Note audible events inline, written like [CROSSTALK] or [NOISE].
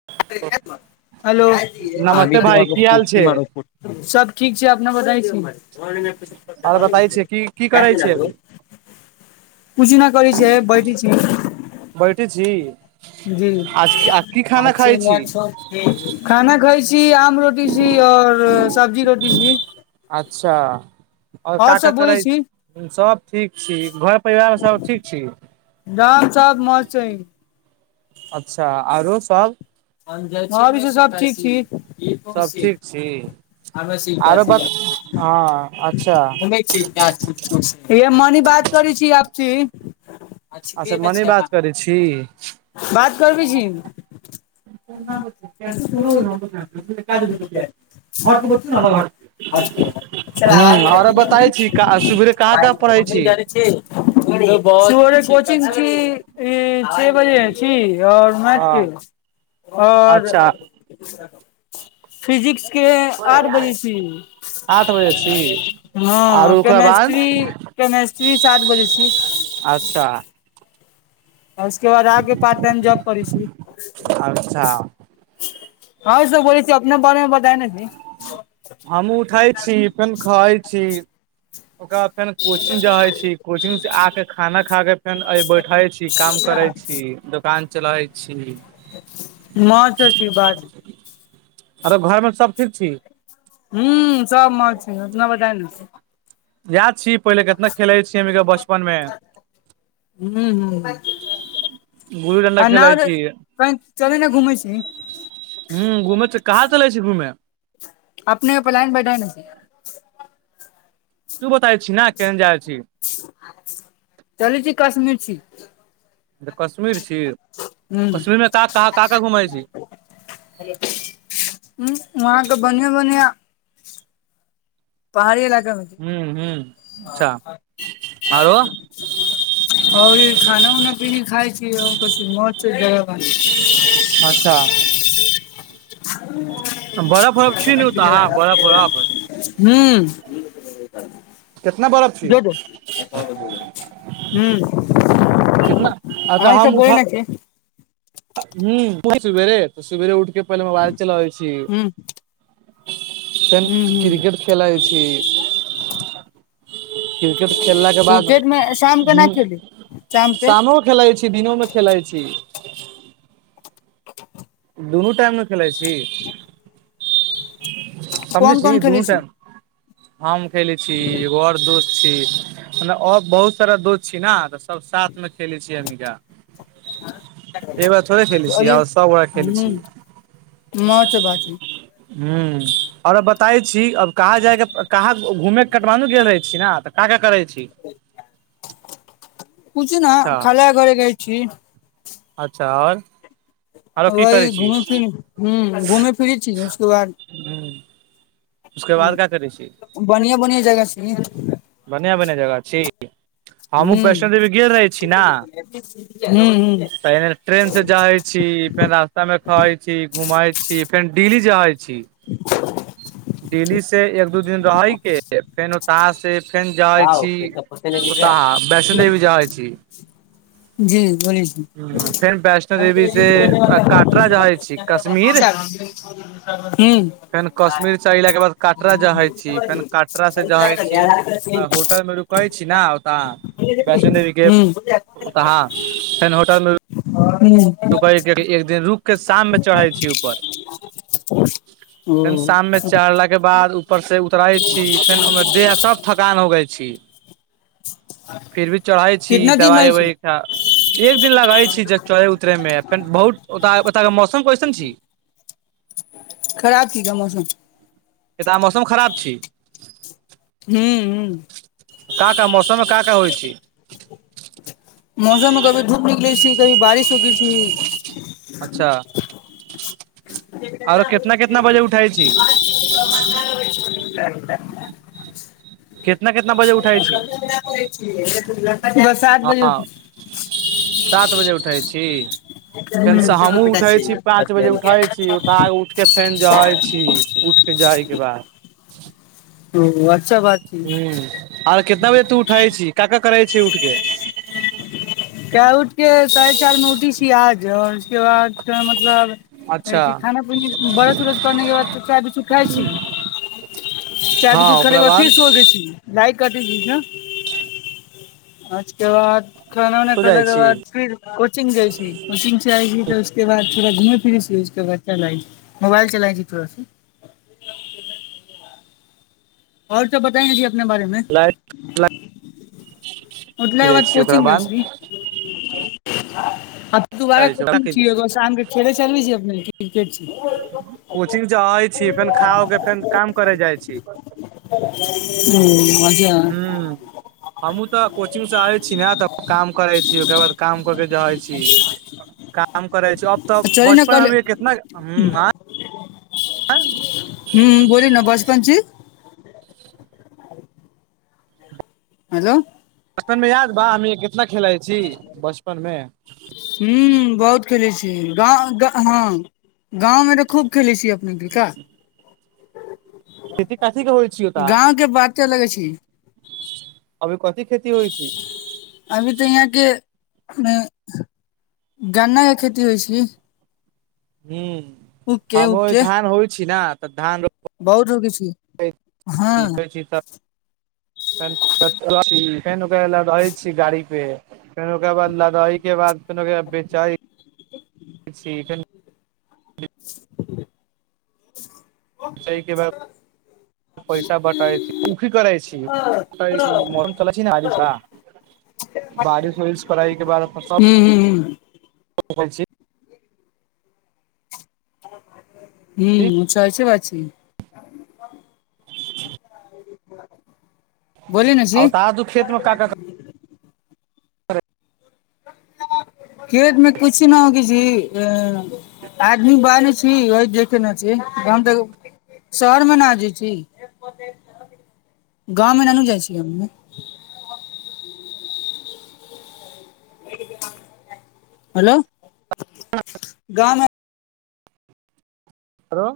[UNINTELLIGIBLE] hello नमस्ते भाय की हाल छै सब ठीक छै अपना बताइ [UNINTELLIGIBLE] कुछ आर बताय छै की की करै छै अभी नहि कर छै बैठी छी बैठे छी जी आज आ की खाना खाइ छी खाना घर सी आम रोटी सी और सब्जी रोटी सी अच्छा ओर काठ सब बोलै करै छी सब ठीक छी घर परिवार सब ठीक छी दाम सब मस्त छै अच्छा आरो सब जाइ छी ओर भी छै सब ठीक छी सब ठीक छी इहो आरो से बस हँ अच्छा मनी बात कर छी आबि छी अछ अच्छा एखन मे मने छै बात करै छी बात करबी छी [UNINTELLIGIBLE] ह आरो [UNINTELLIGIBLE] बताय छी सुबेरे कहाँ कहाँ पढ़ै छी [UNINTELLIGIBLE] कोचिंग छी ई छे बजे छी आओर मैच के हँ आओर अच्छा फिजिक्स के आठ बजै छी आठ बजे छी हँ आरो ओकरा बाद केमेस्ट्री केमेस्ट्री सात बजे छी अच्छा आ उसके बाद आगे पार्ट टाइम जॉब करी छी अच्छा हँ सब बोलै छी अपना बारे मे बताए न जी हमँ उठै छी फेर खाइ छी ओकरा फेर कोचिंग जाे छी कोचिंग आ के खाना खा के फेन बैठे छी काम करे छी छी दोकान चलाइ छी [UNINTELLIGIBLE] आरो घरमे सभ ठीक छी हू सब मन छै अपना बताइ न याद छीय पहिले कितना खेलै छियै हम के बचपन मे गुल्ली डंडा आ खेलै न कह चले ने घूमै छी हुँ घूमै छै कहाँ चलै छै घूमे अपने पलायन बैठा न तू बताै छि ने केहन जाय छी कश्मीरी छी तऽ कश्मीर छी हूं कश्मीरमे त का का घूमै छी हुँ वहाँके बढ़िआ बढ़िआ पहाड़ी इलाका मे हुँ हुँ अच्छा आरो आओर खाना उऊना पीनी खाय छीय बस मौज छै त ने ओतऽ अहाँ बरफ हूं त ज द हुं [INAUDIBLE] अहिं कितना ई सब बोलै नै छी हूं एजेंट सुबेरे, सुबेरे उठि के पहिले मोबाइल चलाबै छी हूं तखन हूं हूं क्रिकेट खेलाय छी क्रिकेट खेललाके बाद क्रिकेट मे शाम के ना ह खेली शाम के शामो खेलाइत छी दिनोमे खेलाइत छी दुनू टाइम मे खेलइ छी समझै कोन छी कोन दुनू खेलै टाइम हम खेले छी एगो आओर दोस्त छी मतलब आओर बहुत सारा दोस्त छी ने सब साथमे खेलै छियै अमिका एबार थोड़े खेलै छीयै कहलियै आउर सब गोरा खेलै छीयै मत बाजु हूं आओर बताय छी अब कहाँ जायके कहाँ घूमे के कटवानु गेल रहे ने तऽ का का करै छी पूछ ने अच्छा खाला घरे गइ छी अच्छा आओर आरो की करै वही छी घूमै फिरै छी हूं घूमै फिरै छीय उसके बाद हूँ उसके बाद का करै छी बढ़िआ बढ़िआ जगह छै ब बढ़िआँ जगह छी हमहुँ वैष्णो देवी गेल रहै छी न हुँ हुँ पहिने ट्रेन से जायत छी फेर रास्तामे खाय छी घुमैत छी फेर डेली जाहैत छी [INAUDIBLE] डेली से एक दू दिन रहैके फेर उता से फेर जाइ छी ह ह आ वैष्णो देवी जाय छी [INAUDIBLE] फेर वैष्णो देवी से काटरा जहै छी कश्मीर हूं फेन कश्मीर स एला के बाद कटरा जहै छी फेन कटरा से जाहै छी होटल मे रुक कहै छी ने ओतऽ वैष्णोदेवीके ओतऽह फेर होटल दुवैय कहै एक दिन रुक क शाममे चढ़ै छी ऊपर फेन शाममे चढ़लाके बाद ऊपर से उतरै छी फेन ओहिमे देह सब थकान होगई छी [INAUDIBLE] फिर भी चढ़ई छी कितना दिन दवाई रहै छै उबाई खा एक दिन लगई छी जब चढ़ै उतरेमे बहुत ओत के मौसम कैसन छी खराब छी का मौसम एतऽ मौसम खराब छी ह ह का का मौसम का का होइ छै मौसम मे कभी धूप निकलै छी कभी बारिश हो ग छी अच्छा आरो कितना होइ कितना बजे उठै छी छै हो [INAUDIBLE] [UNINTELLIGIBLE] कितना कितना बजे उठै छी सुबह सात हँ बजे सात बजे उठै छी फेन से हमहूँ उठै छी पाँच बजे उठै छी उतय उठ के फेन जैय छी उठके जायके बाद ओ वट हुँ आर कितना बजे तू उठै छी का का करै छी उठके क उठके साढे चार मे उठी छी आज और उसके बाद फेन मतलब अच्छा खाना पीना बरस उरस करने के बाद चाय बिस्कूट खाइ छी चाय हँ बिसकुत खाने ओकरा बाद फिर सो सोजाय छी लाइट कटी छि ने आज़ के बाद खाना उना जाइ खैलाक छी बाद फिर कोचिंग जाइ छि कोचिंग से आइछि तऽ उसके बाद थोड़ा घूमै फिरै छी उसके बाद चल आइ छि मोबाइल चला जाइ छि थोड़ा स [INAUDIBLE] आओर सब बताएंगे जी अपने बारे में लाइट उठला के फिरै बाद छी ओकरा कोचिंग जाय बाद छि त दुबारा कोचिंग छिय शाम के खेले चल भी छ अपने क्रिकेट छी कोचिंग स आईछी फेर खा उ के फेर काम करे जाइ छी हूं अच्छा हमहुूँ तऽ कोचिंग से आइछी ने तऽ काम करै छी ओकर बाद काम क के जब आइ छी काम करै छै अब तऽ चली ने बचपन कल मे कितना ह [UNINTELLIGIBLE] हूं बोली ने बचपन छी [INAUDIBLE] हेलो बचपन मे याद बा हम कितना खेलाइ छी बचपन मे गांव हँ गाँवमे तऽ खूब खेलैत छियै अपने ठीका खेती का चीज़ के होइ छीय ओ त कत्त लगै छि कथी खेती होइ छी अभी तऽ यहाँके मे गन्ना के खेती होइ छै हूं हमरा ओरी के धान होइ छी ने तऽ धान रो बहुत रूदी छी हँ छी तऽ फेन ओकरा ल क अबै छी गाड़ी पे फेन ओकरा बाद लगाइके बाद फेन ओकरा बेचाइ छी फेर [UNINTELLIGIBLE] तै के बाद पैसा बटाइ छी उखी करै छी मौसम चल छि ने आली बारिश होइ इसफरााइ के बाद फसल हूँ हूँ छी हूं चाय छै बाची [UNINTELLIGIBLE] बोली ने आ ओ छी त आ दू खेतमे का का क [INAUDIBLE] खेत मे कुछी न होखि छि आदमीक बानै छी ओहि देखे ने छी हम त शहरमे न आ जै छी गाँमे ननू जाइ छी हेलो गाममे हेलो